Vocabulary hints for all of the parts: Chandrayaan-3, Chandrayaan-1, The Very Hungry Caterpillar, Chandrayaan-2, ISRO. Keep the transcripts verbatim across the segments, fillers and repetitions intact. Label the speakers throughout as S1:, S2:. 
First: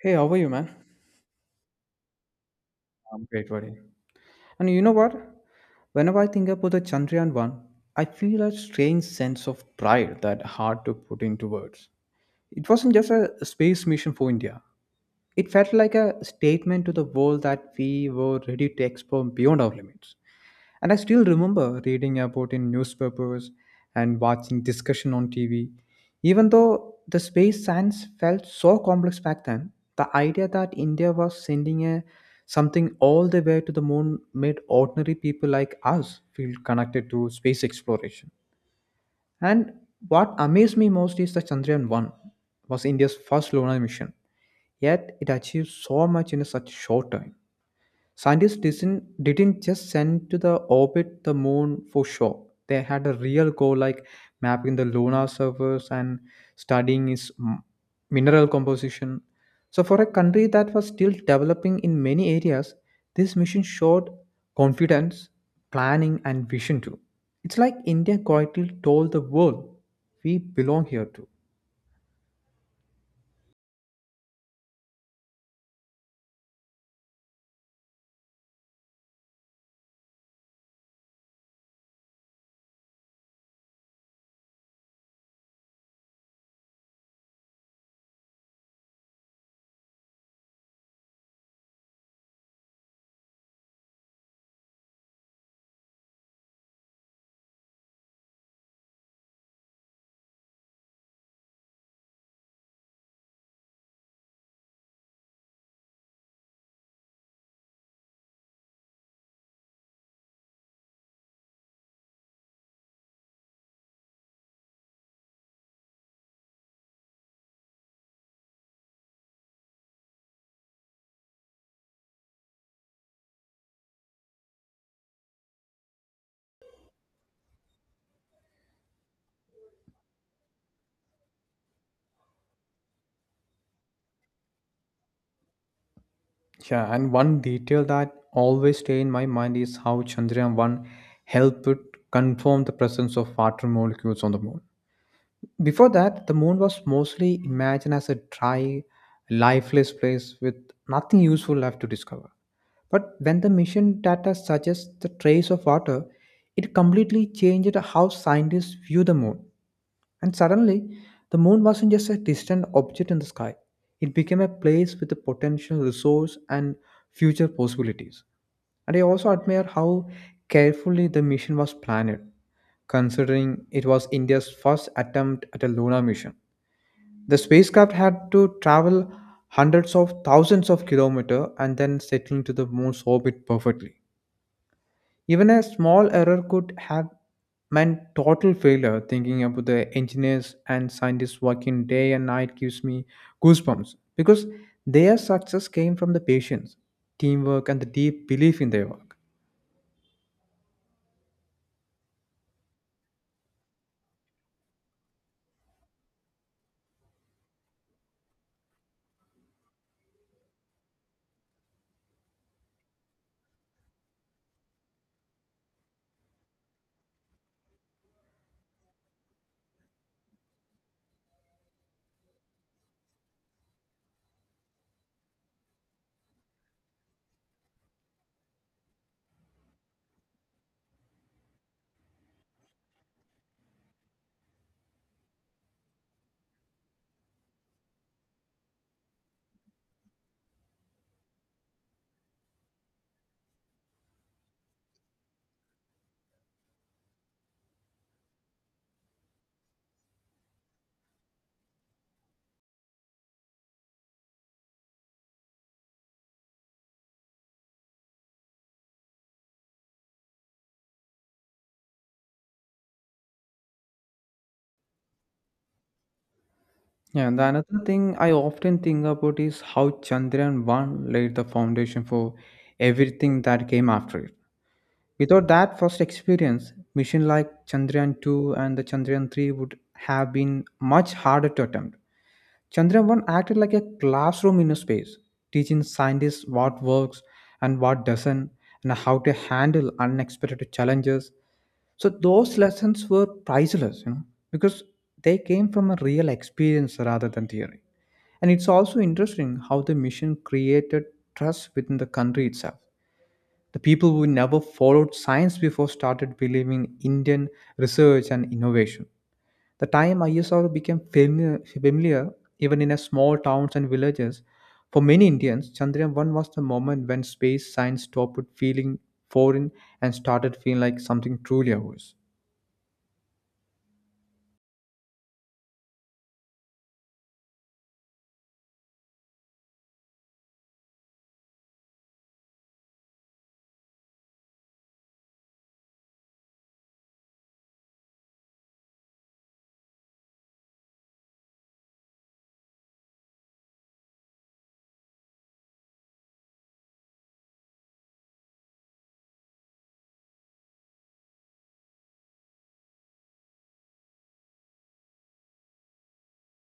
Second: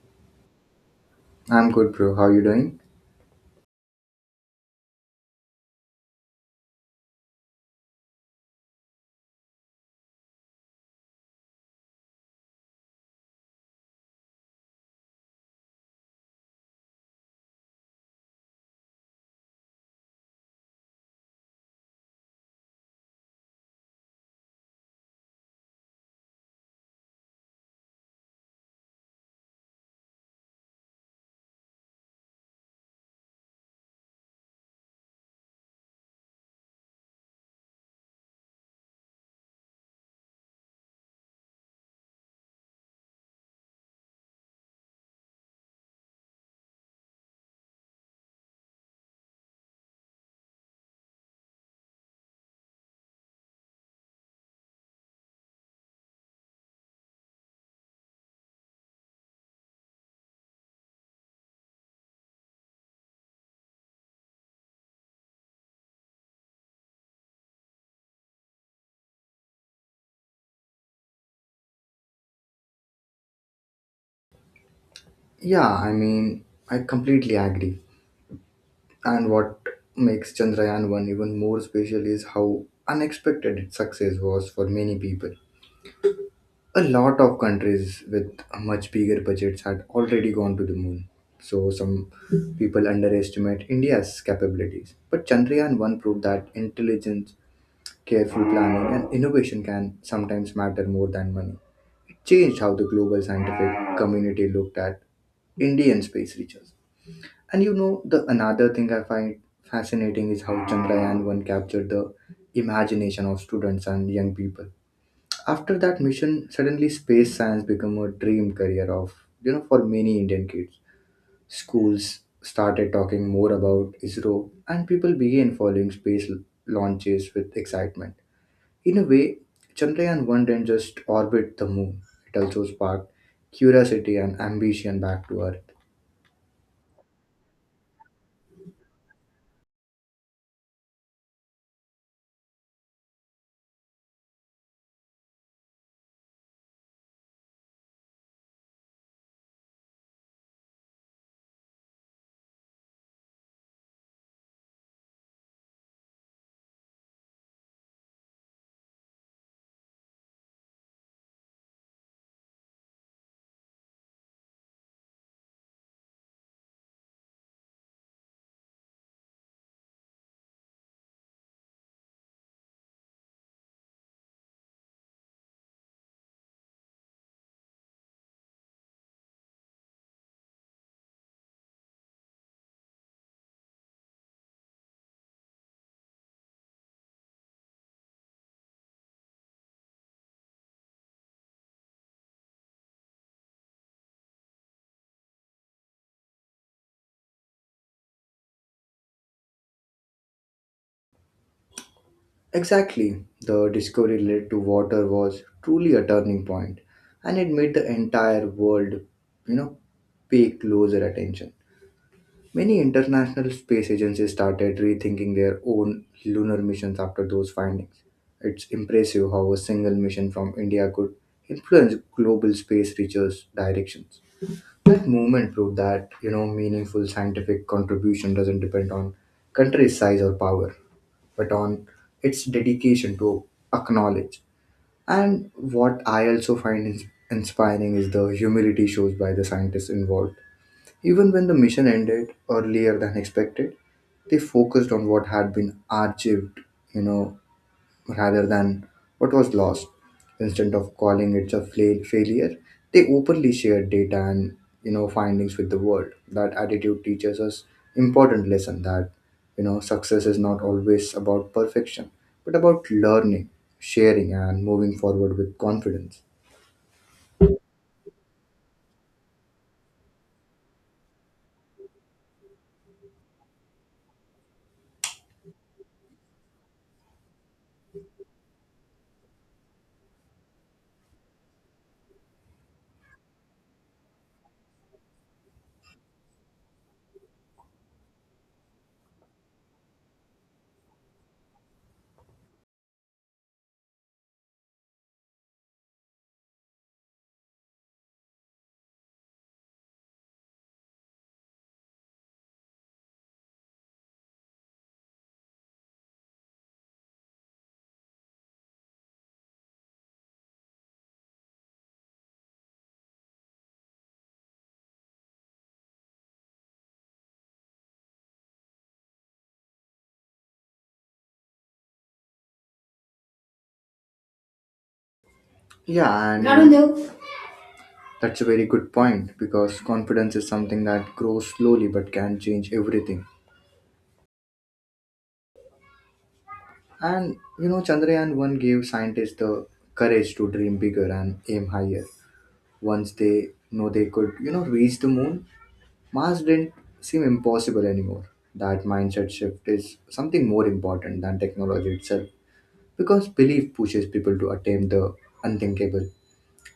S1: Hey, how are you, man?
S2: I'm good, bro. How you doing?
S1: I'm great, buddy. And you know what? Whenever I think about the Chandrayaan one, I feel a strange sense of pride that hard to put into words. It wasn't just a space mission for India, it felt like a statement to the world that we were ready to explore beyond our limits. And I still remember reading about in newspapers and watching discussion on T V. Even though the space science felt so complex back then, the idea that India was sending a something all the way to the moon made ordinary people like us feel connected to space exploration. And what amazed me most is the Chandrayaan one was India's first lunar mission. Yet it achieved so much in such short time. Scientists didn't, didn't just send to the orbit the moon for show. They had a real goal like mapping the lunar surface and studying its m- mineral composition. So, for a country that was still developing in many areas, this mission showed confidence, planning, and vision too. It's like India quietly told the world, we belong here too.
S2: Yeah, I mean, I completely agree. And what makes Chandrayaan one even more special is how unexpected its success was for many people. A lot of countries with much bigger budgets had already gone to the moon. So some people underestimate India's capabilities. But Chandrayaan one proved that intelligence, careful planning, and innovation can sometimes matter more than money. Changed how the global scientific community looked at Indian space research. And you know, the another thing I find fascinating is how Chandrayaan one captured the imagination of students and young people. After that mission, suddenly space science became a dream career of, you know, for many Indian kids. Schools started talking more about ISRO, and people began following space l- launches with excitement. In a way, Chandrayaan one didn't just orbit the moon, it also sparked curiosity and ambition back to Earth.
S1: Yeah, and one detail that always stay in my mind is how Chandrayaan one helped confirm the presence of water molecules on the moon. Before that, the moon was mostly imagined as a dry, lifeless place with nothing useful left to discover. But when the mission data suggests the trace of water, it completely changed how scientists view the moon. And suddenly, the moon wasn't just a distant object in the sky, it became a place with a potential resource and future possibilities. And I also admire how carefully the mission was planned, considering it was India's first attempt at a lunar mission. The spacecraft had to travel hundreds of thousands of kilometers and then settle into the moon's orbit perfectly. Even a small error could have meant total failure. Thinking about the engineers and scientists working day and night gives me goosebumps because their success came from the patience, teamwork, and the deep belief in their work.
S2: Exactly, the discovery led to water was truly a turning point, and it made the entire world, you know, pay closer attention. Many international space agencies started rethinking their own lunar missions after those findings. It's impressive how a single mission from India could influence global space research directions. That movement proved that, you know, meaningful scientific contribution doesn't depend on country size or power, but on its dedication to acknowledge. And what I also find ins- inspiring is the humility shown by the scientists involved. Even when the mission ended earlier than expected, they focused on what had been achieved, you know, rather than what was lost. Instead of calling it a fla- failure, they openly shared data and you know findings with the world. That attitude teaches us important lesson that you know success is not always about perfection, but about learning, sharing, and moving forward with confidence.
S1: Yeah, and the another thing I often think about is how Chandrayaan one laid the foundation for everything that came after it. Without that first experience, mission like Chandrayaan two and the Chandrayaan three would have been much harder to attempt. Chandrayaan one acted like a classroom in space, teaching scientists what works and what doesn't, and how to handle unexpected challenges. So those lessons were priceless, you know, because they came from a real experience rather than theory. And it's also interesting how the mission created trust within the country itself. The people who never followed science before started believing in Indian research and innovation. The time ISRO became familiar, familiar even in a small towns and villages. For many Indians, Chandrayaan one was the moment when space science stopped feeling foreign and started feeling like something truly ours.
S2: Yeah, and Arundel. That's a very good point because confidence is something that grows slowly but can change everything. And you know, Chandrayaan one gave scientists the courage to dream bigger and aim higher. Once they know they could, you know, reach the moon, Mars didn't seem impossible anymore. That mindset shift is something more important than technology itself because belief pushes people to attempt the unthinkable.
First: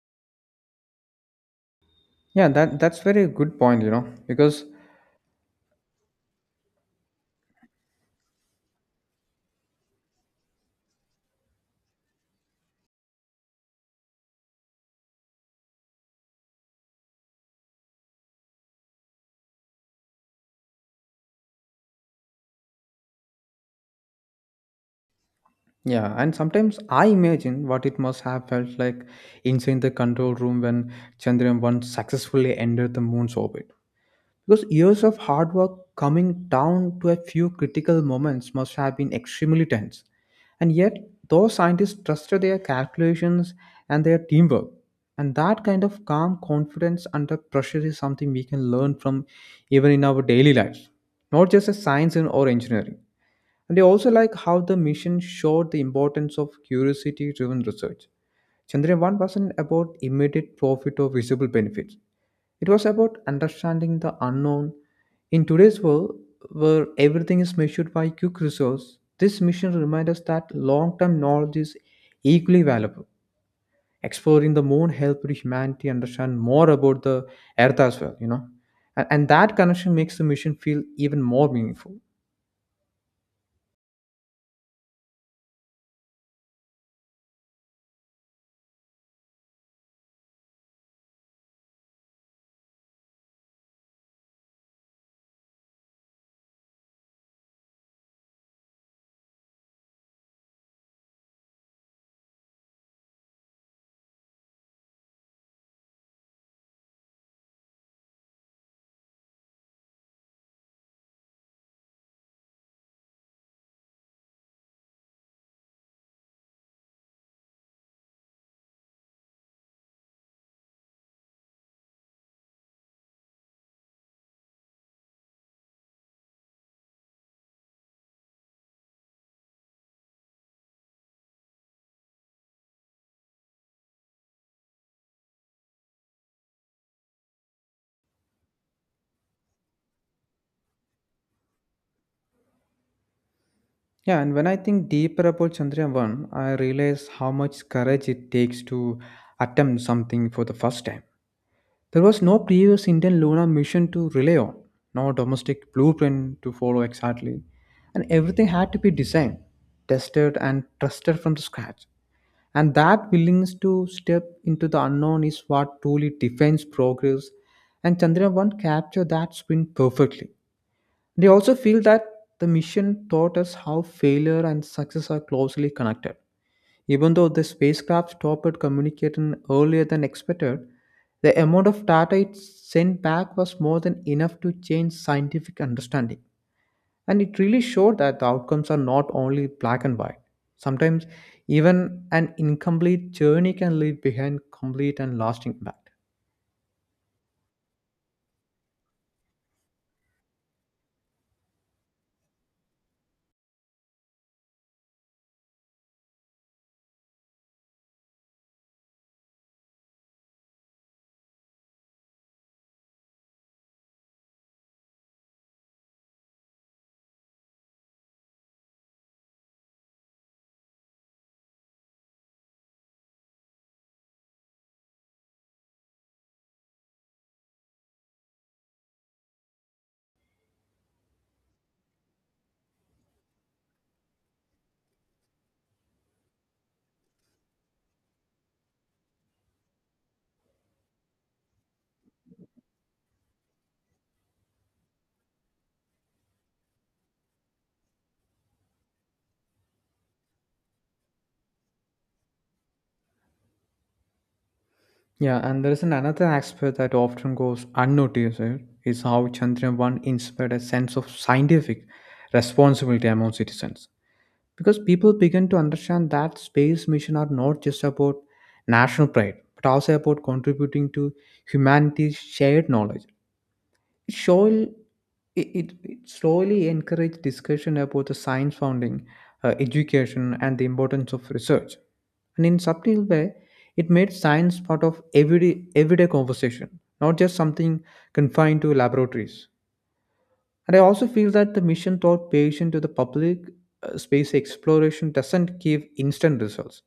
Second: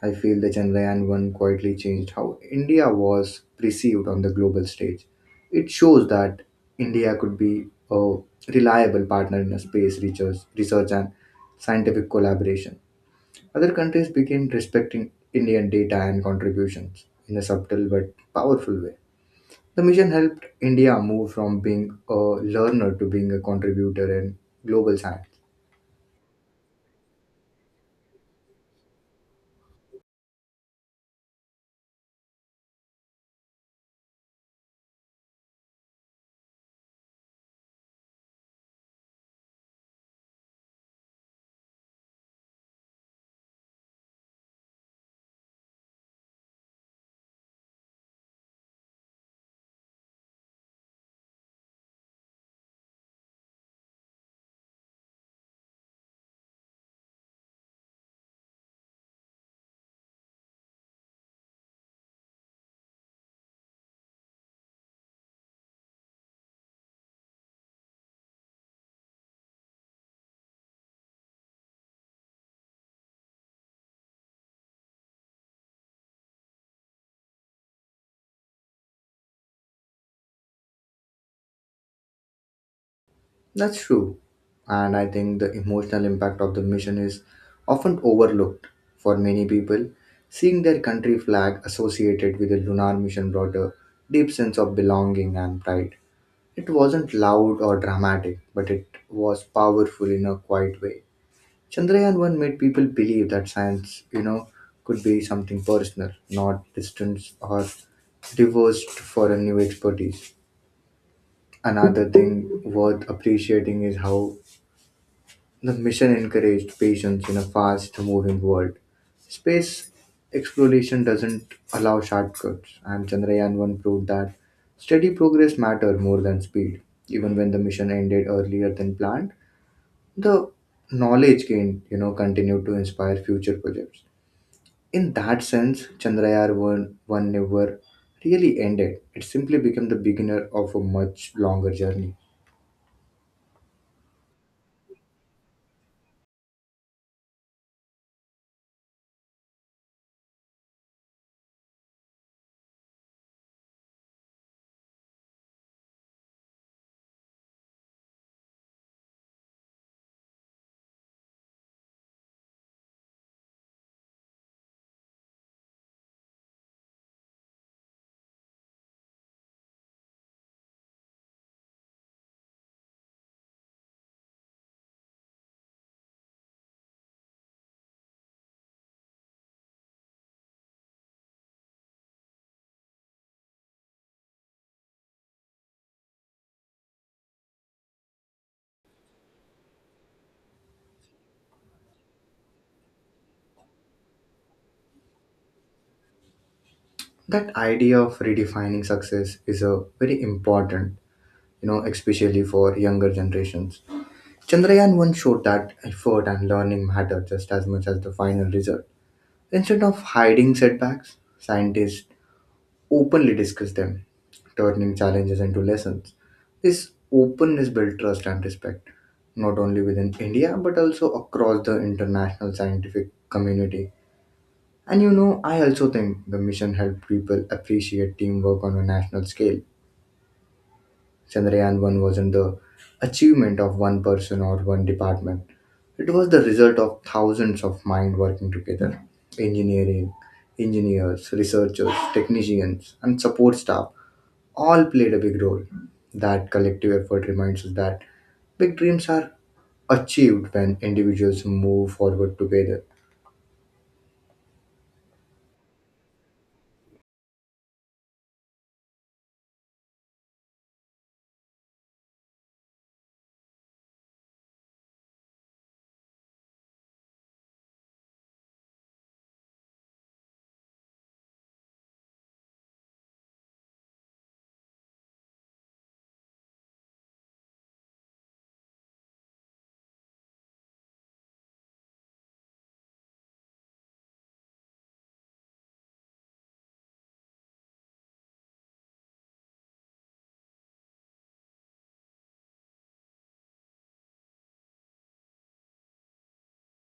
S2: I feel the Chandrayaan one quietly changed how
S1: Yeah, that
S2: India
S1: that's very
S2: was
S1: good point, you know,
S2: perceived on the
S1: because
S2: global stage. It shows that India could be a reliable partner in a space research, research, and scientific collaboration. Other countries began respecting Indian data and contributions in a subtle but powerful way. The mission helped India move from being a learner to being a contributor in global science.
S1: yeah, and sometimes I imagine what it must have felt like inside the control room when Chandrayaan one successfully entered the moon's orbit. Because years of hard work coming down to a few critical moments must have been extremely tense. And yet, those scientists trusted their calculations and their teamwork. And that kind of calm confidence under pressure is something we can learn from even in our daily lives, not just as science and or engineering. And they also like how the mission showed the importance of curiosity driven research. Chandrayaan one wasn't about immediate profit or visible benefits. It was about understanding the unknown. In today's world, where everything is measured by quick results, this mission reminds us that long term knowledge is equally valuable. Exploring the moon helped humanity understand more about the earth as well, you know. And, and that connection makes the mission feel even more meaningful.
S2: That's true. And I think the emotional impact of the mission is often overlooked. For many people, seeing their country flag associated with the lunar mission brought a deep sense of belonging and pride. It wasn't loud or dramatic, but it was powerful in a quiet way. Chandrayaan one made people believe that science, you know, could be something personal, not distant or divorced for a new expertise. Another thing worth appreciating is how the mission encouraged patience in a fast moving world. Space exploration doesn't allow shortcuts, and Chandrayaan one proved that steady progress mattered more than speed. Even when the mission ended earlier than planned, the knowledge gained, you know, continued to inspire future projects. In that sense, Chandrayaan 1, 1 never really ended. It simply became the beginner of a much longer journey.
S1: Yeah, and when I think deeper about Chandrayaan one, I realize how much courage it takes to attempt something for the first time. There was no previous Indian lunar mission to rely on, no domestic blueprint to follow exactly, and everything had to be designed, tested, and trusted from the scratch. And that willingness to step into the unknown is what truly defines progress. And Chandra one captured that spin perfectly. They also feel that the mission taught us how failure and success are closely connected even though the spacecraft stopped communicating earlier than expected, the amount of data it sent back was more than enough to change scientific understanding. And it really showed that the outcomes are not only black and white. Sometimes, even an incomplete journey can leave behind complete and lasting impact.
S2: That idea of redefining success is a very important you know, especially for younger generations. Chandrayaan one showed that effort and learning matter just as much as the final result. Instead of hiding setbacks, scientists openly discuss them, turning challenges into lessons. This openness built trust and respect, not only within India but also across the international scientific community. And you know, I also think the mission helped people appreciate teamwork on a national scale. Chandrayaan one wasn't the achievement of one person or one department. It was the result of thousands of minds working together. Engineering, Engineers, researchers, technicians, and support staff all played a big role. That collective effort reminds us that big dreams are achieved when individuals move forward together.
S1: Yeah, and there is an another aspect that often goes unnoticed eh, is how Chandrayaan one inspired a sense of scientific responsibility among citizens. Because people begin to understand that space missions are not just about national pride but also about contributing to humanity's shared knowledge. Surely, it, it, it slowly encouraged discussion about the science founding, uh, education and the importance of research, and in subtle way it made science part of everyday everyday conversation, not just something confined to laboratories. And I also feel that the mission thought patient to the public. Uh, space exploration doesn't give instant results.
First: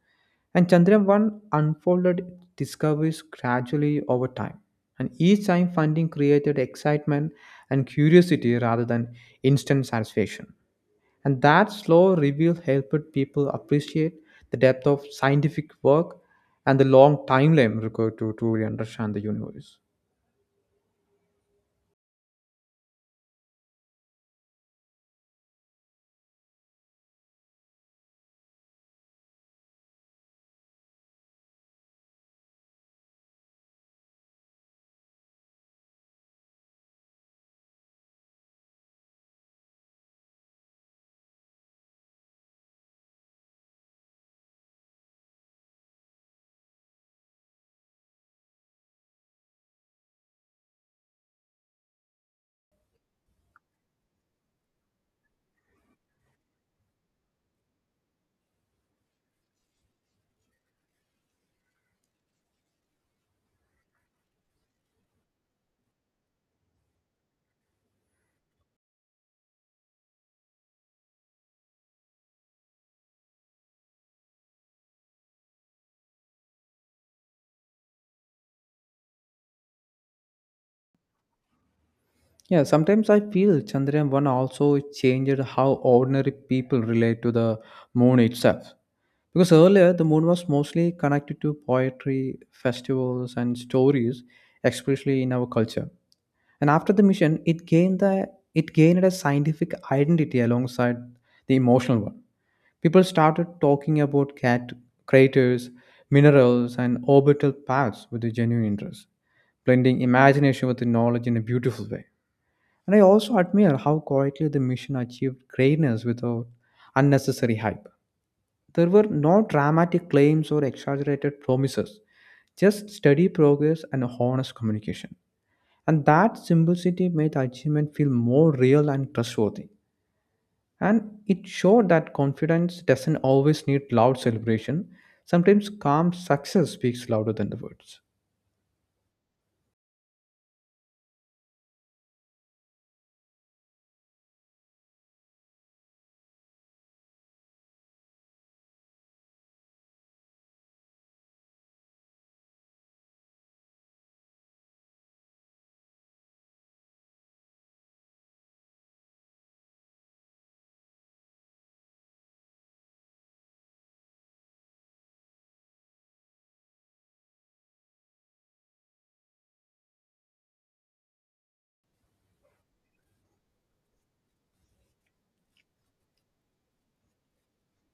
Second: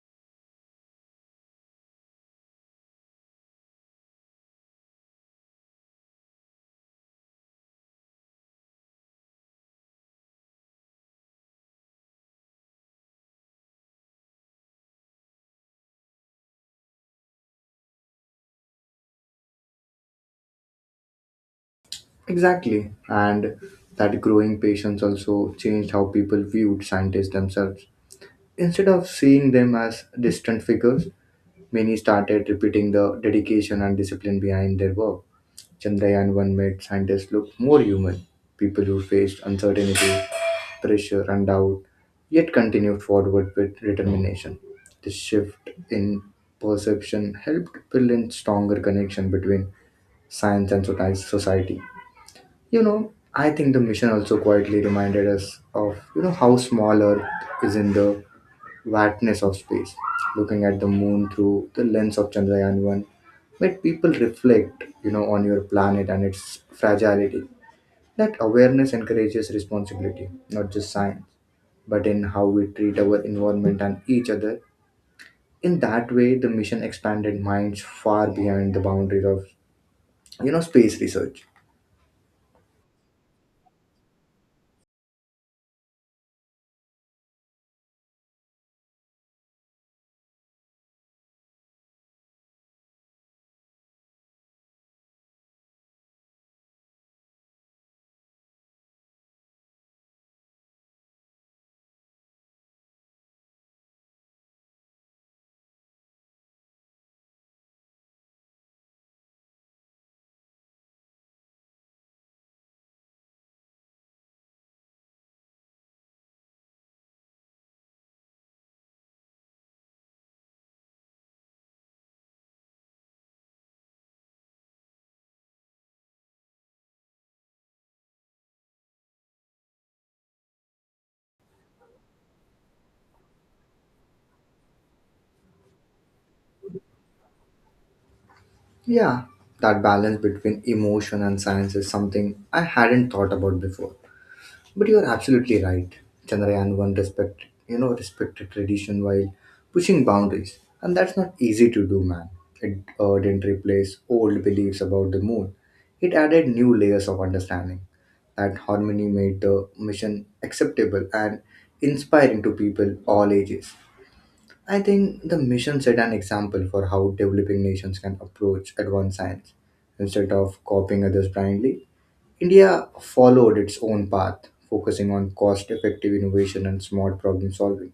S1: And Chandrayaan one unfolded discoveries gradually over time. And each time funding created excitement and curiosity rather than instant satisfaction. And that slow reveal helped people appreciate the depth of scientific work and the long timeline required to truly understand the universe.
S2: Exactly. And that growing patience also changed how people viewed scientists themselves. Instead of seeing them as distant figures, many started repeating the dedication and discipline behind their work. Chandrayaan one made scientists look more human, people who faced uncertainty, pressure, and doubt, yet continued forward with determination. This shift in perception helped build a stronger connection between science and soci- society. You know, I think the mission also quietly reminded us of you know how small Earth is in the vastness of space, looking at the moon through the lens of Chandrayaan one made people reflect, you know, on your planet and its fragility. That awareness encourages responsibility, not just science, but in how we treat our environment and each other. In that way, the mission expanded minds far beyond the boundaries of, you know, space research.
S1: Yeah, sometimes I feel Chandrayaan one also changed how ordinary people relate to the moon itself. Because earlier, the moon was mostly connected to poetry, festivals, and stories, especially in our culture. And after the mission, it gained, the, it gained a scientific identity alongside the emotional one. People started talking about cat craters, minerals, and orbital paths with a genuine interest, blending imagination with the knowledge in a beautiful way. And I also admire how quietly the mission achieved greatness without unnecessary hype. There were no dramatic claims or exaggerated promises, just steady progress and honest communication. And that simplicity made the achievement feel more real and trustworthy. And it showed that confidence doesn't always need loud celebration. Sometimes calm success speaks louder than the words.
S2: Yeah, that balance between emotion and science is something I hadn't thought about before. But you are absolutely right. Chandrayaan one respect, you know, respected tradition while pushing boundaries. And that's not easy to do, man. It uh, didn't replace old beliefs about the moon. It added new layers of understanding. That harmony made the mission acceptable and inspiring to people all ages. I think the mission set an example for how developing nations can approach advanced science instead of copying others blindly. India followed its own path, focusing on cost effective innovation and smart problem solving.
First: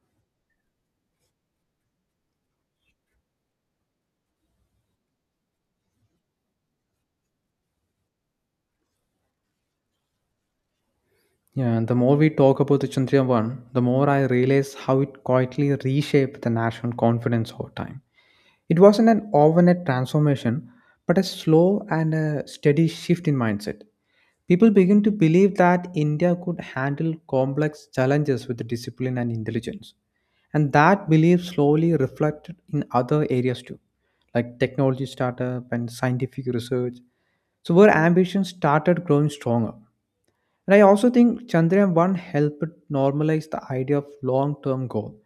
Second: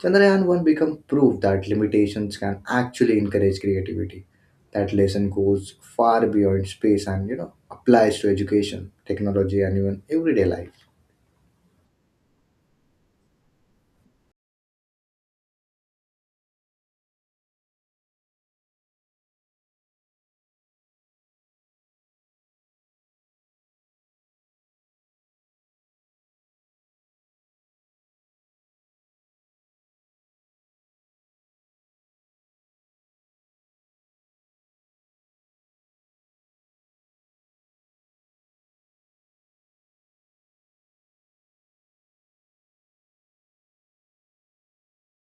S2: Chandrayaan one became proof that limitations can actually encourage creativity. That lesson goes far beyond space and you know applies to education, technology, and even everyday life.
S1: Yeah, and the more we talk about the Chandrayaan one, the more I realize how it quietly reshaped the national confidence over time. It wasn't an overnight transformation, but a slow and a steady shift in mindset. People began to believe that India could handle complex challenges with discipline and intelligence. And that belief slowly reflected in other areas too, like technology startup and scientific research. So, where ambition started growing stronger. And I also think Chandrayaan one helped normalize the idea of long term goal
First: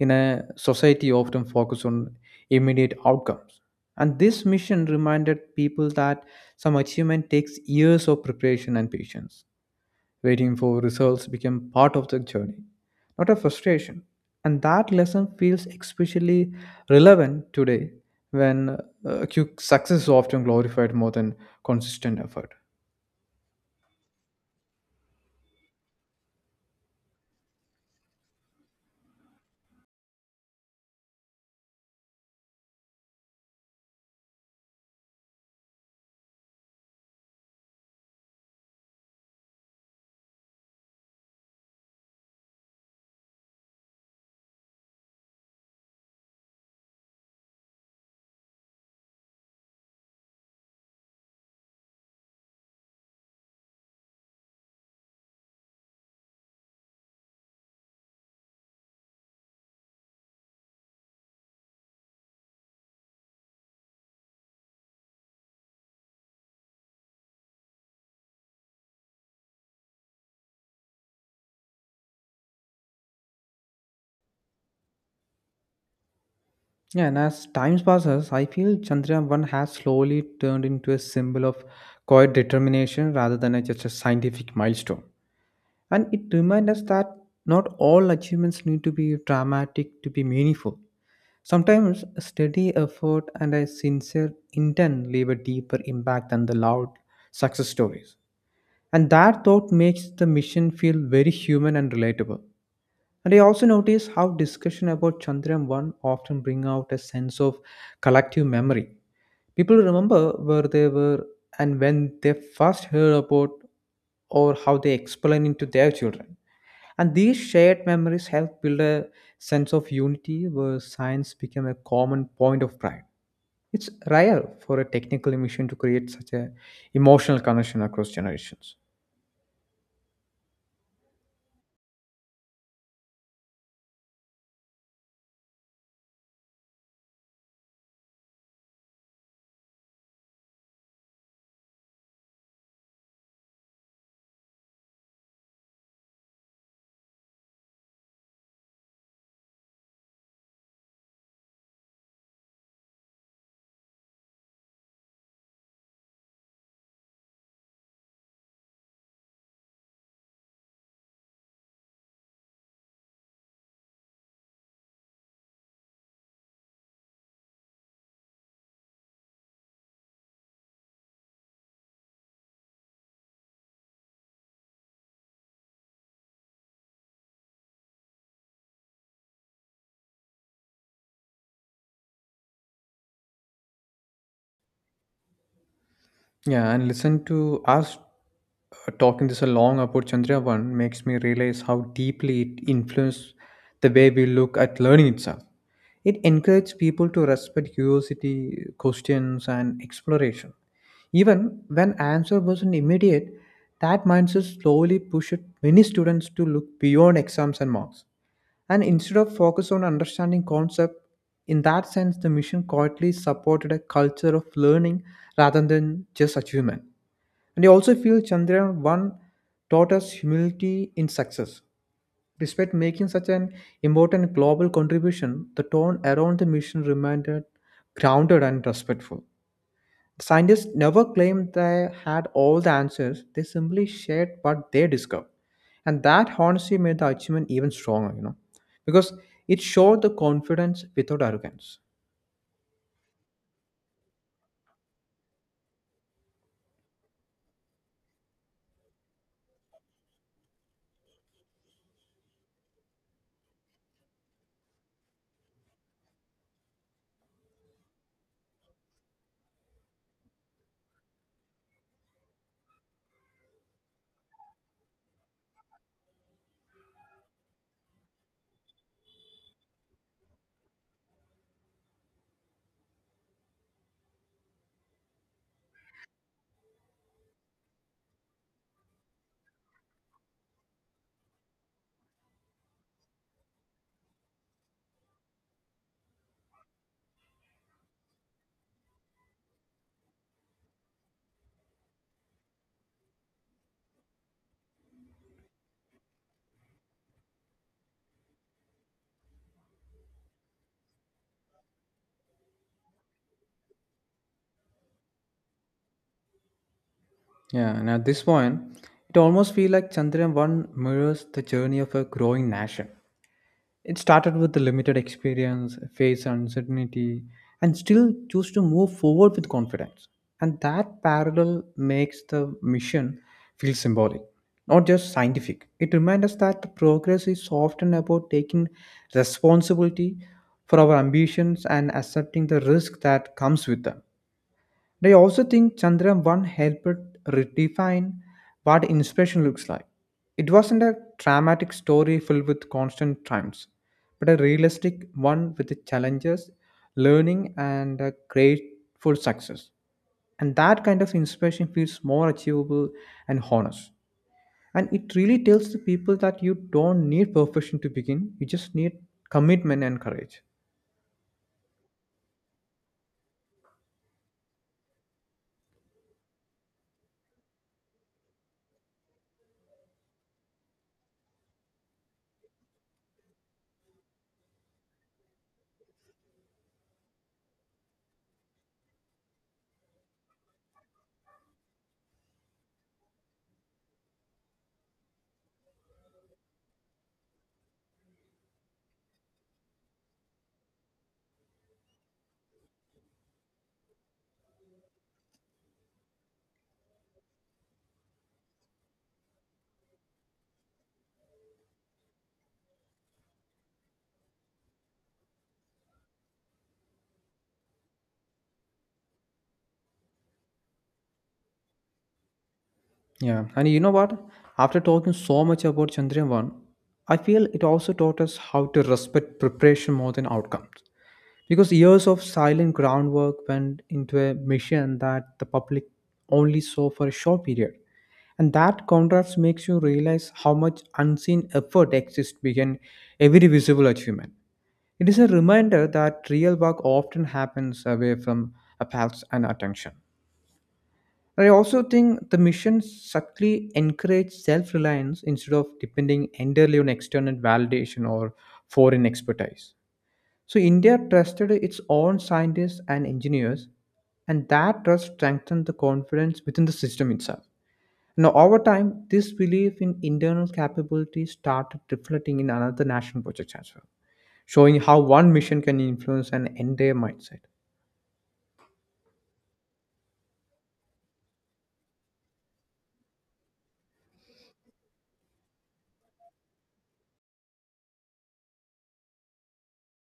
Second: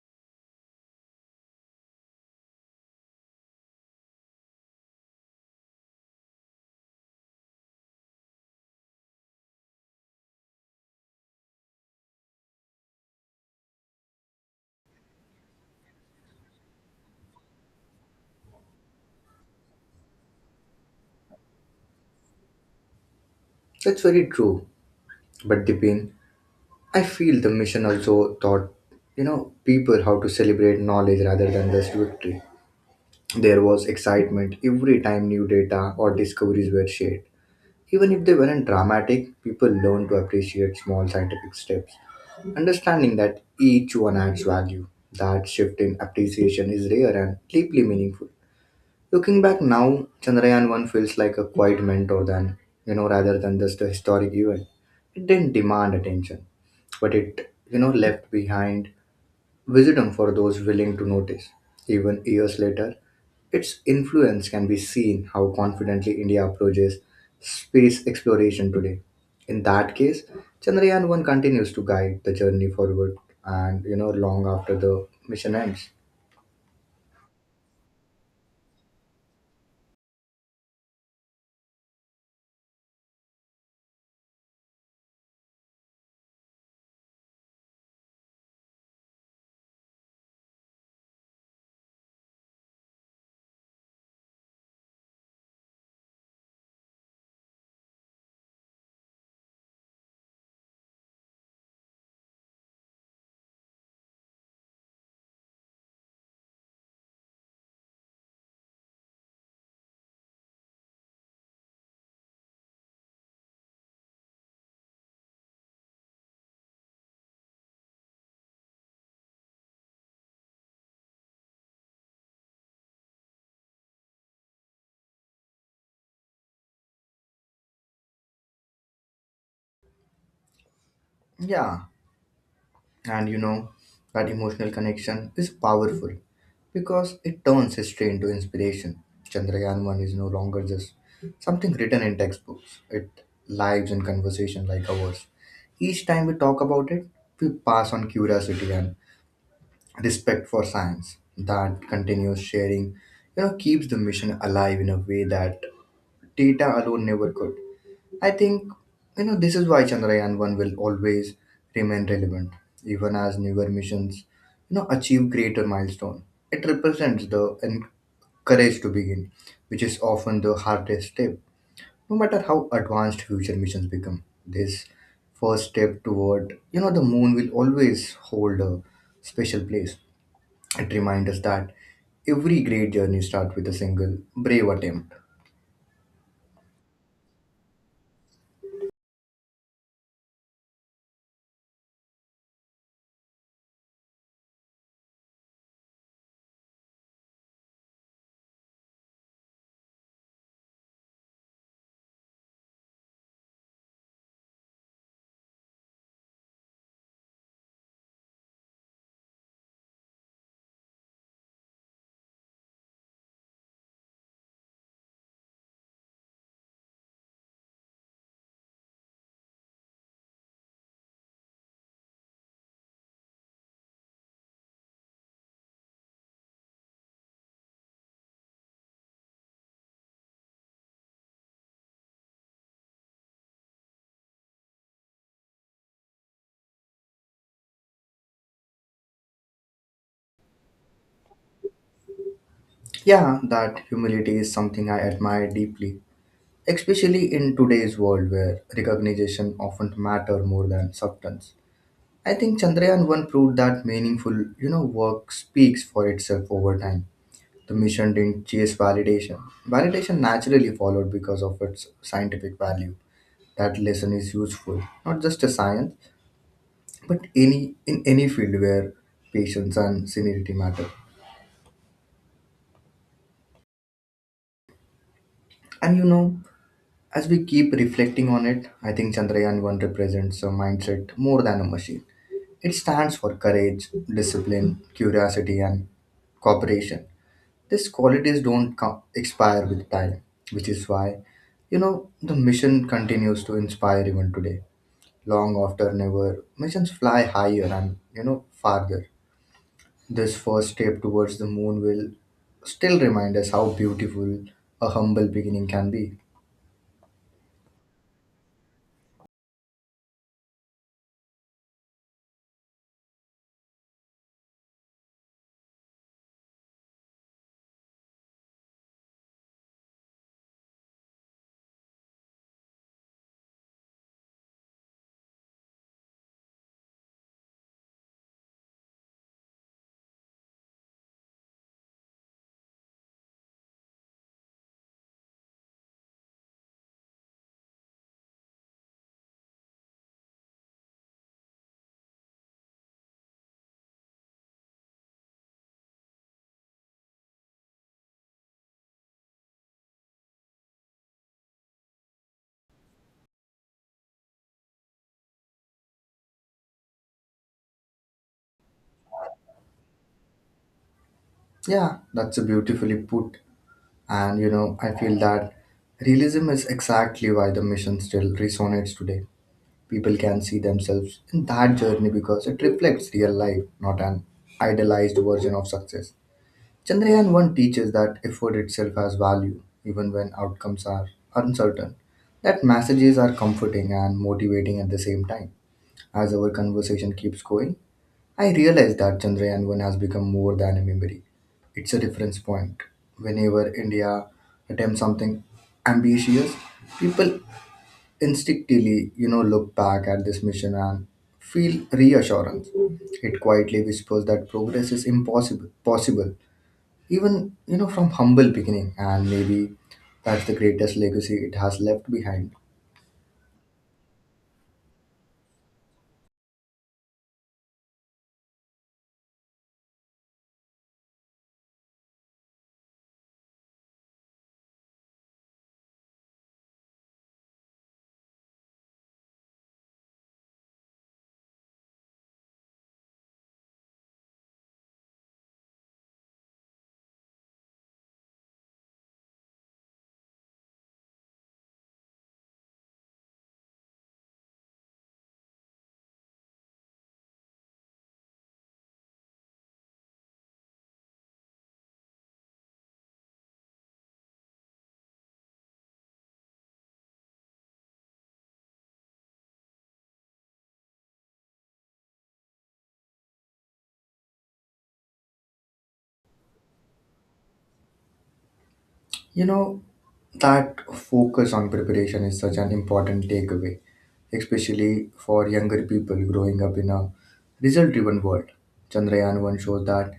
S1: in a society often focused on immediate outcomes. And this mission reminded people that some achievement takes years of preparation and patience. Waiting for results became part of the journey, not a frustration. And that lesson feels especially relevant today when uh, quick success is often glorified more than consistent effort.
S2: That's very true. But Dipin, I feel the mission also taught you know people how to celebrate knowledge rather than just victory. There was excitement every time new data or discoveries were shared. Even if they weren't dramatic, people learn to appreciate small scientific steps, understanding that each one adds value. That shift in appreciation is rare and deeply meaningful. Looking back now, Chandrayaan one feels like a quiet mentor than, you know, rather than just a historic event. It didn't demand attention, but it, you know, left behind wisdom for those willing to notice. Even years later, its influence can be seen how confidently India approaches space exploration today. In that case, Chandrayaan one continues to guide the journey forward and you know long after the mission ends.
S1: Yeah, and as time passes, I feel Chandrayaan one has slowly turned into a symbol of quiet determination rather than a, just a scientific milestone. And it reminds us that not all achievements need to be dramatic to be meaningful. Sometimes a steady effort and a sincere intent leave a deeper impact than the loud success stories. And that thought makes the mission feel very human and relatable. And I also notice how discussion about Chandrayaan one often bring out a sense of collective memory. People remember where they were and when they first heard about or how they explain it to their children. And these shared memories help build a sense of unity where science became a common point of pride. It's rare for a technical mission to create such a emotional connection across generations.
S2: Yeah, and you know, that emotional connection is powerful because it turns history into inspiration. Chandrayaan one is no longer just something written in textbooks, it lives in conversation like ours. Each time we talk about it, we pass on curiosity and respect for science. That continuous sharing, you know, keeps the mission alive in a way that data alone never could. I think you know this is why Chandrayaan one will always remain relevant, even as newer missions you know achieve greater milestone. It represents the en- courage to begin, which is often the hardest step. No matter how advanced future missions become, this first step toward you know the moon will always hold a special place. It reminds us that every great journey starts with a single brave attempt.
S1: Yeah, and listen to us uh, talking this along about Chandrayaan makes me realize how deeply it influenced the way we look at learning itself. It encouraged people to respect curiosity, questions, and exploration. Even when answer wasn't immediate, that mindset slowly pushed many students to look beyond exams and marks. And instead of focus on understanding concept, in that sense, the mission quietly supported a culture of learning rather than just achievement. And I also feel Chandrayaan one taught us humility in success. Despite making such an important global contribution, the tone around the mission remained grounded and respectful. Scientists never claimed they had all the answers, they simply shared what they discovered. And that honesty made the achievement even stronger, you know, because it showed the confidence without arrogance.
S2: Yeah, that humility is something I admire deeply, especially in today's world where recognition often matter more than substance. I think Chandrayaan one proved that meaningful, you know, work speaks for itself over time. The mission didn't chase validation. Validation naturally followed because of its scientific value. That lesson is useful, not just a science, but any in any field where patience and sincerity matter. And you know, as we keep reflecting on it, I think Chandrayaan one represents a mindset more than a machine. It stands for courage, discipline, curiosity, and cooperation. These qualities don't co- expire with time, which is why, you know, the mission continues to inspire even today. Long after never, missions fly higher and, you know, farther. This first step towards the moon will still remind us how beautiful a humble beginning can be.
S1: Yeah, and at this point, it almost feels like Chandrayaan one mirrors the journey of a growing nation. It started with the limited experience, face uncertainty, and still choose to move forward with confidence. And that parallel makes the mission feel symbolic, not just scientific. It reminds us that progress is often about taking responsibility for our ambitions and accepting the risk that comes with them. And I also think Chandra one helped redefine what inspiration looks like. It wasn't a dramatic story filled with constant triumphs, but a realistic one with the challenges, learning, and a grateful success. And that kind of inspiration feels more achievable and honest. And it really tells the people that you don't need perfection to begin, you just need commitment and courage.
S2: Yeah, that's a beautifully put. And, you know, I feel that realism is exactly why the mission still resonates today. People can see themselves in that journey because it reflects real life, not an idealized version of success. Chandrayaan one teaches that effort itself has value, even when outcomes are uncertain. That messages are comforting and motivating at the same time. As our conversation keeps going, I realize that Chandrayaan one has become more than a memory. It's a reference point. Whenever India attempts something ambitious, people instinctively, you know, look back at this mission and feel reassurance. It quietly whispers that progress is impossible, possible, even, you know, from humble beginning. And maybe that's the greatest legacy it has left behind.
S1: Yeah, and you know what? After talking so much about Chandrayaan one, I feel it also taught us how to respect preparation more than outcomes. Because years of silent groundwork went into a mission that the public only saw for a short period. And that contrast makes you realize how much unseen effort exists behind every visible achievement. It is a reminder that real work often happens away from a path's and attention. I also think the mission subtly encourages self reliance instead of depending entirely on external validation or foreign expertise. So, India trusted its own scientists and engineers, and that trust strengthened the confidence within the system itself. Now, over time, this belief in internal capability started reflecting in another national project as well, showing how one mission can influence an entire mindset.
S2: You know, that focus on preparation is such an important takeaway, especially for younger people growing up in a result driven world. Chandrayaan one shows that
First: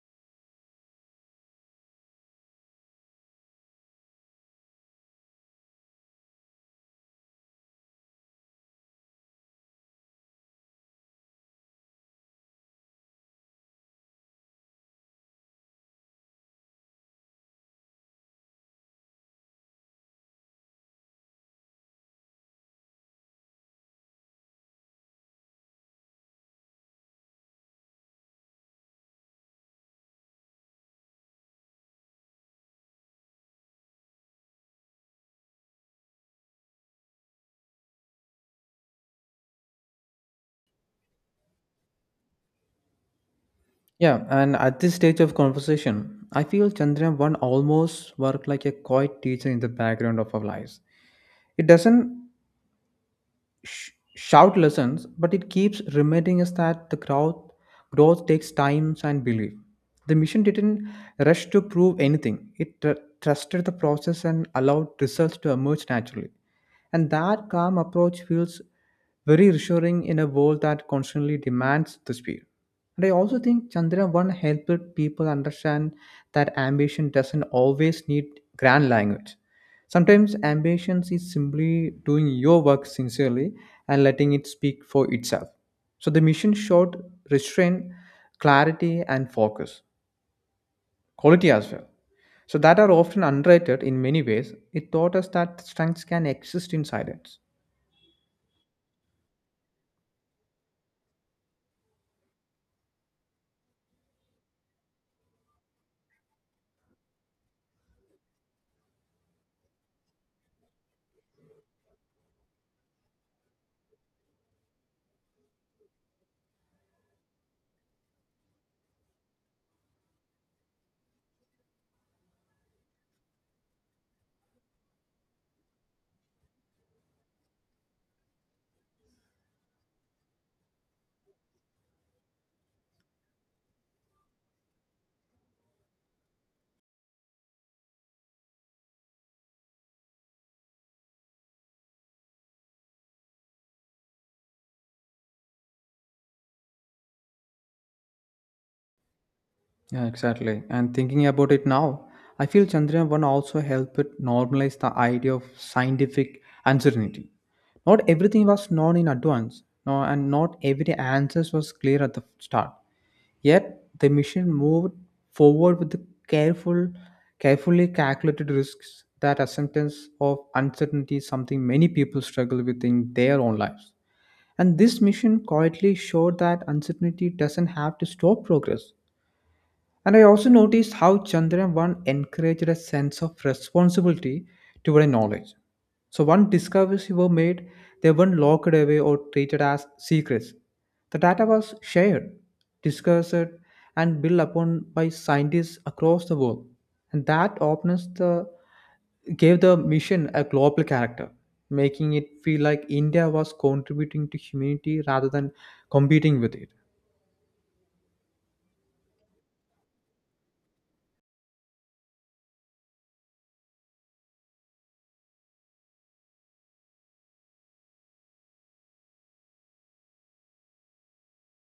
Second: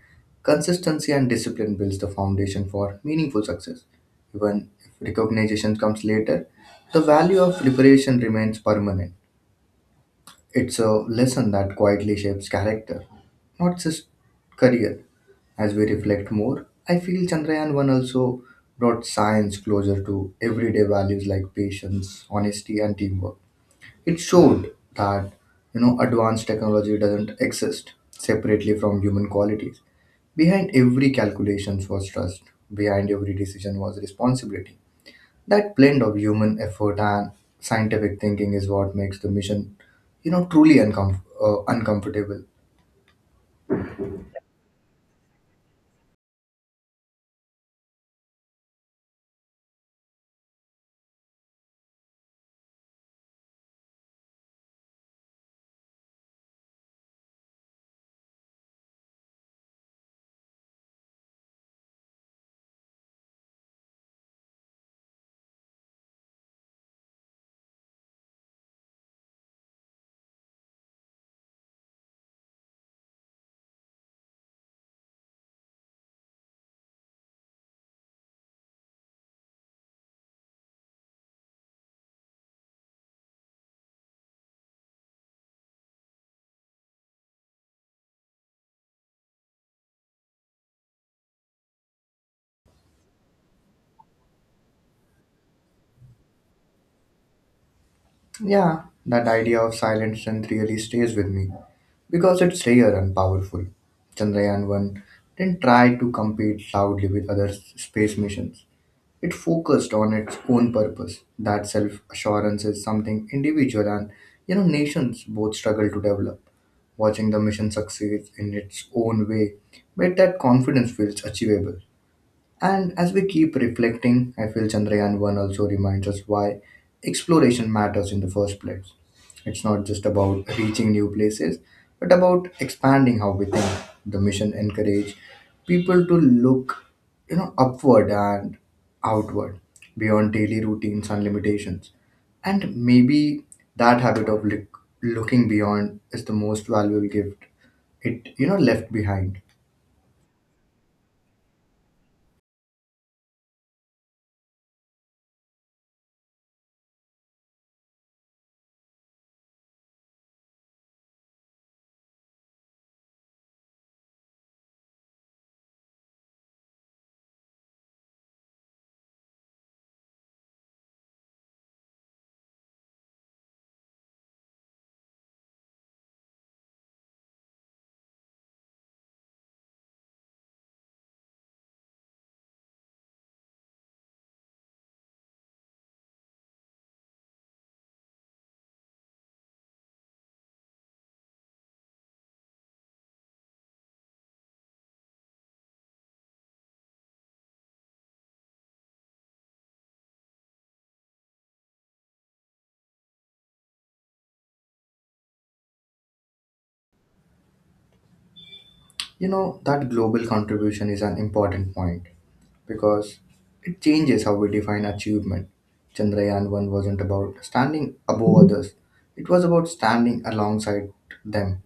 S2: consistency and discipline builds the foundation for meaningful success. Even if recognition comes later, the value of preparation remains permanent. It's a lesson that quietly shapes character, not just career. As we reflect more, I feel Chandrayaan one also brought science closer to everyday values like patience, honesty, and teamwork. It showed that you know advanced technology doesn't exist separately from human qualities. Behind every calculations was trust. Behind every decision was responsibility. That blend of human effort and scientific thinking is what makes the mission, you know, truly uncom- uh, uncomfortable.
S1: Yeah, and at this stage of conversation, I feel Chandrayaan one almost worked like a quiet teacher in the background of our lives. It doesn't sh- shout lessons, but it keeps reminding us that the growth growth takes time and belief. The mission didn't rush to prove anything. It tr- trusted the process and allowed results to emerge naturally. And that calm approach feels very reassuring in a world that constantly demands the speed. And I also think Chandrayaan one helped people understand that ambition doesn't always need grand language. Sometimes ambition is simply doing your work sincerely and letting it speak for itself. So the mission showed restraint, clarity, and focus, quality as well. So that are often underrated in many ways. It taught us that strengths can exist in silence.
S2: Yeah, that idea of silent strength really stays with me because it's rare and powerful. Chandrayaan one didn't try to compete loudly with other s- space missions. It focused on its own purpose. That self assurance is something individual and you know nations both struggle to develop. Watching the mission succeed in its own way made that confidence feels achievable. And as we keep reflecting, I feel Chandrayaan one also reminds us why exploration matters in the first place. It's not just about reaching new places, but about expanding how we think. The mission encouraged people to look, you know, upward and outward, beyond daily routines and limitations. And maybe that habit of look, looking beyond is the most valuable gift it, you know, left behind.
S1: Yeah, exactly. And thinking about it now, I feel Chandrayaan one also helped it normalize the idea of scientific uncertainty. Not everything was known in advance, no, and not every answer was clear at the start. Yet the mission moved forward with the careful, carefully calculated risks that acceptance of uncertainty is something many people struggle with in their own lives. And this mission quietly showed that uncertainty doesn't have to stop progress. And I also noticed how Chandrayaan one encouraged a sense of responsibility toward knowledge. So, once discoveries were made, they weren't locked away or treated as secrets. The data was shared, discussed, and built upon by scientists across the world. And that openness the, gave the mission a global character, making it feel like India was contributing to humanity rather than competing with it.
S2: You know, that global contribution is an important point because it changes how we define achievement. Chandrayaan one wasn't about standing above others, it was about standing alongside them.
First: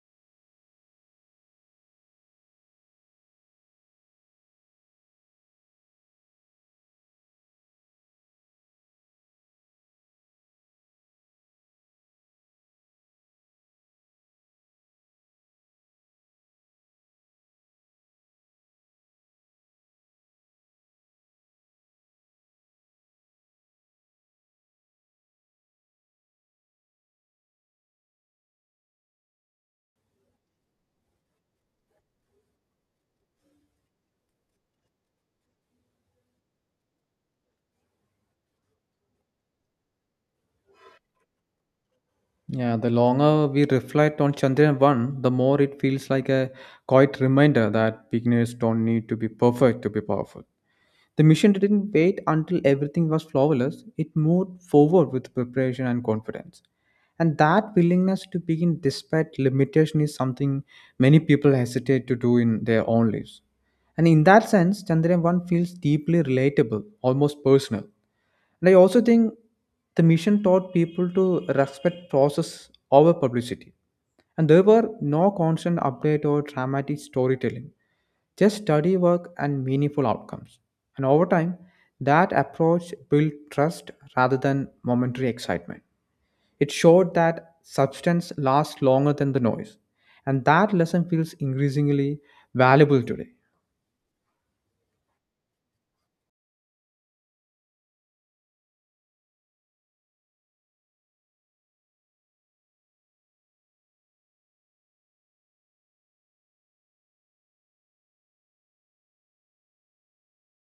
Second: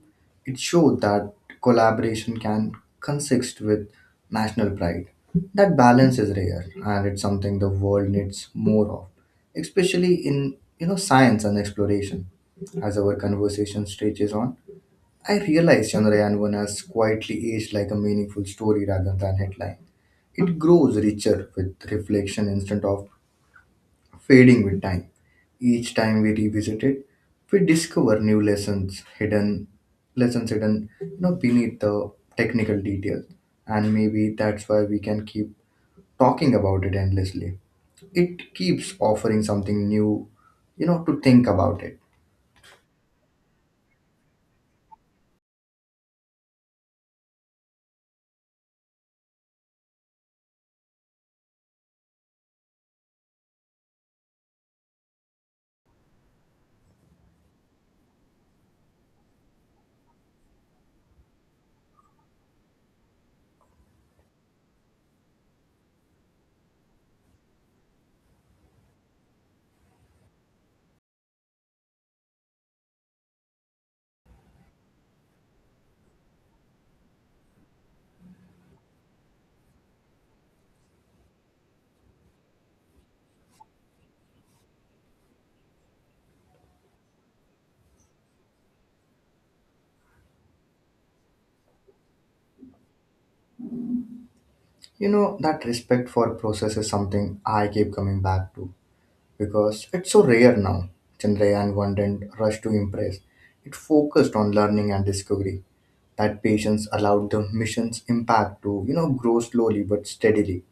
S2: It showed that collaboration can consist with national pride. That balance is rare and it's something the world needs more of, especially in you know science and exploration. As our conversation stretches on, I realized Chandrayaan one has quietly aged like a meaningful story rather than headline. It grows richer with reflection instead of fading with time. Each time we revisit it, we discover new lessons hidden, lessons hidden, you know, beneath the technical details. And maybe that's why we can keep talking about it endlessly. It keeps offering something new you know to think about it.
S1: Yeah, the longer we reflect on Chandrayaan one, the more it feels like a quiet reminder that beginners don't need to be perfect to be powerful. The mission didn't wait until everything was flawless, it moved forward with preparation and confidence. And that willingness to begin despite limitation is something many people hesitate to do in their own lives. And in that sense, Chandrayaan one feels deeply relatable, almost personal. And I also think the mission taught people to respect process over publicity. And there were no constant update or dramatic storytelling, just study work and meaningful outcomes. And over time, that approach built trust rather than momentary excitement. It showed that substance lasts longer than the noise. And that lesson feels increasingly valuable today.
S2: You know, that respect for process is something I keep coming back to because it's so rare now. Chandrayaan one didn't rush to impress. It focused on learning and discovery. That patience allowed the mission's impact to, you know, grow slowly but steadily.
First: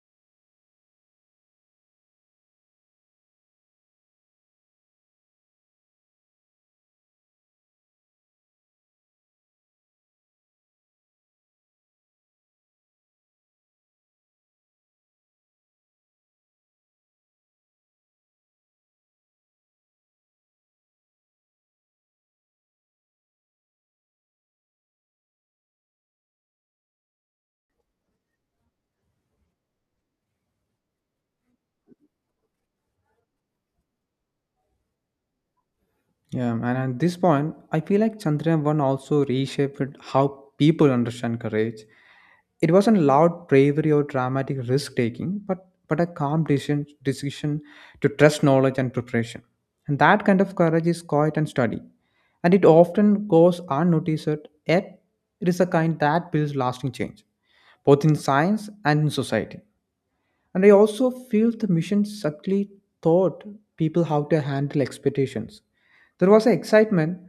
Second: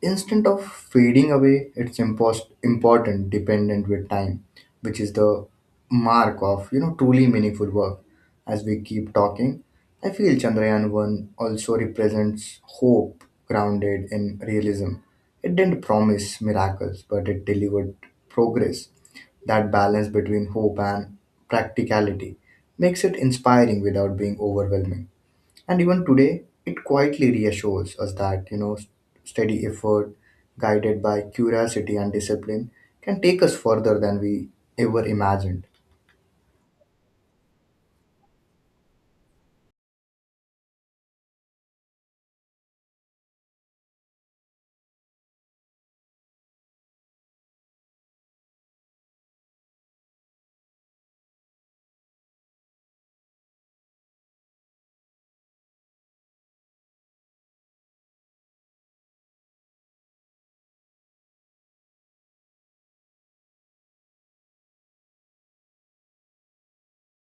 S2: Instead of fading away, it's impost- important, dependent with time, which is the mark of you know truly meaningful work. As we keep talking, I feel Chandrayaan one also represents hope grounded in realism. It didn't promise miracles, but it delivered progress. That balance between hope and practicality makes it inspiring without being overwhelming. And even today, it quietly reassures us that, you know, steady effort, guided by curiosity and discipline, can take us further than we ever imagined.
S1: Yeah, and at this point, I feel like Chandrayaan one also reshaped how people understand courage. It wasn't loud bravery or dramatic risk taking, but, but a calm decision, decision to trust knowledge and preparation. And that kind of courage is quiet and steady. And it often goes unnoticed, yet it is a kind that builds lasting change, both in science and in society. And I also feel the mission subtly taught people how to handle expectations. There was an excitement,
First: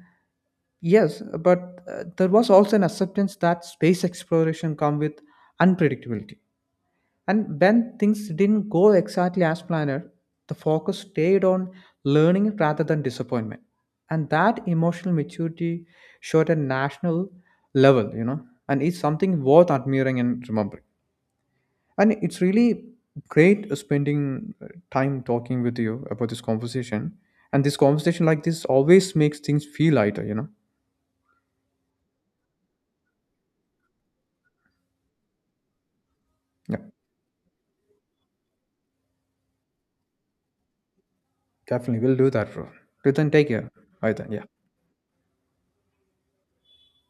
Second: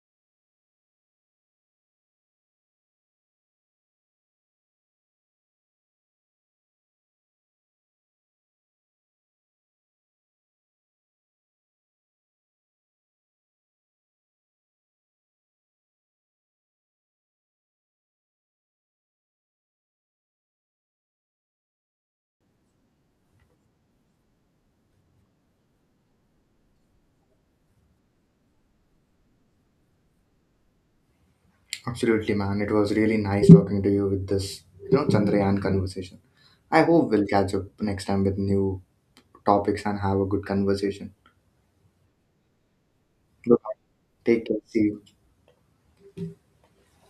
S1: yes, but uh, there was also an acceptance that space exploration come with unpredictability. And when things didn't go exactly as planned, the focus stayed on learning rather than disappointment. And that emotional maturity showed at national level, you know, and it's something worth admiring and remembering. And it's really great uh, spending uh, time talking with you about this conversation. And this conversation like this always makes things feel lighter, you know?
S2: Absolutely, man. It was really nice talking to you with this, you know, Chandrayaan conversation.
S1: Yeah,
S2: I hope we'll catch up next time with new topics and have a good conversation.
S1: definitely. We'll do that, bro. Till then, take care.
S2: Bye-bye.
S1: Bye then.
S2: Take
S1: Yeah.
S2: care. See you.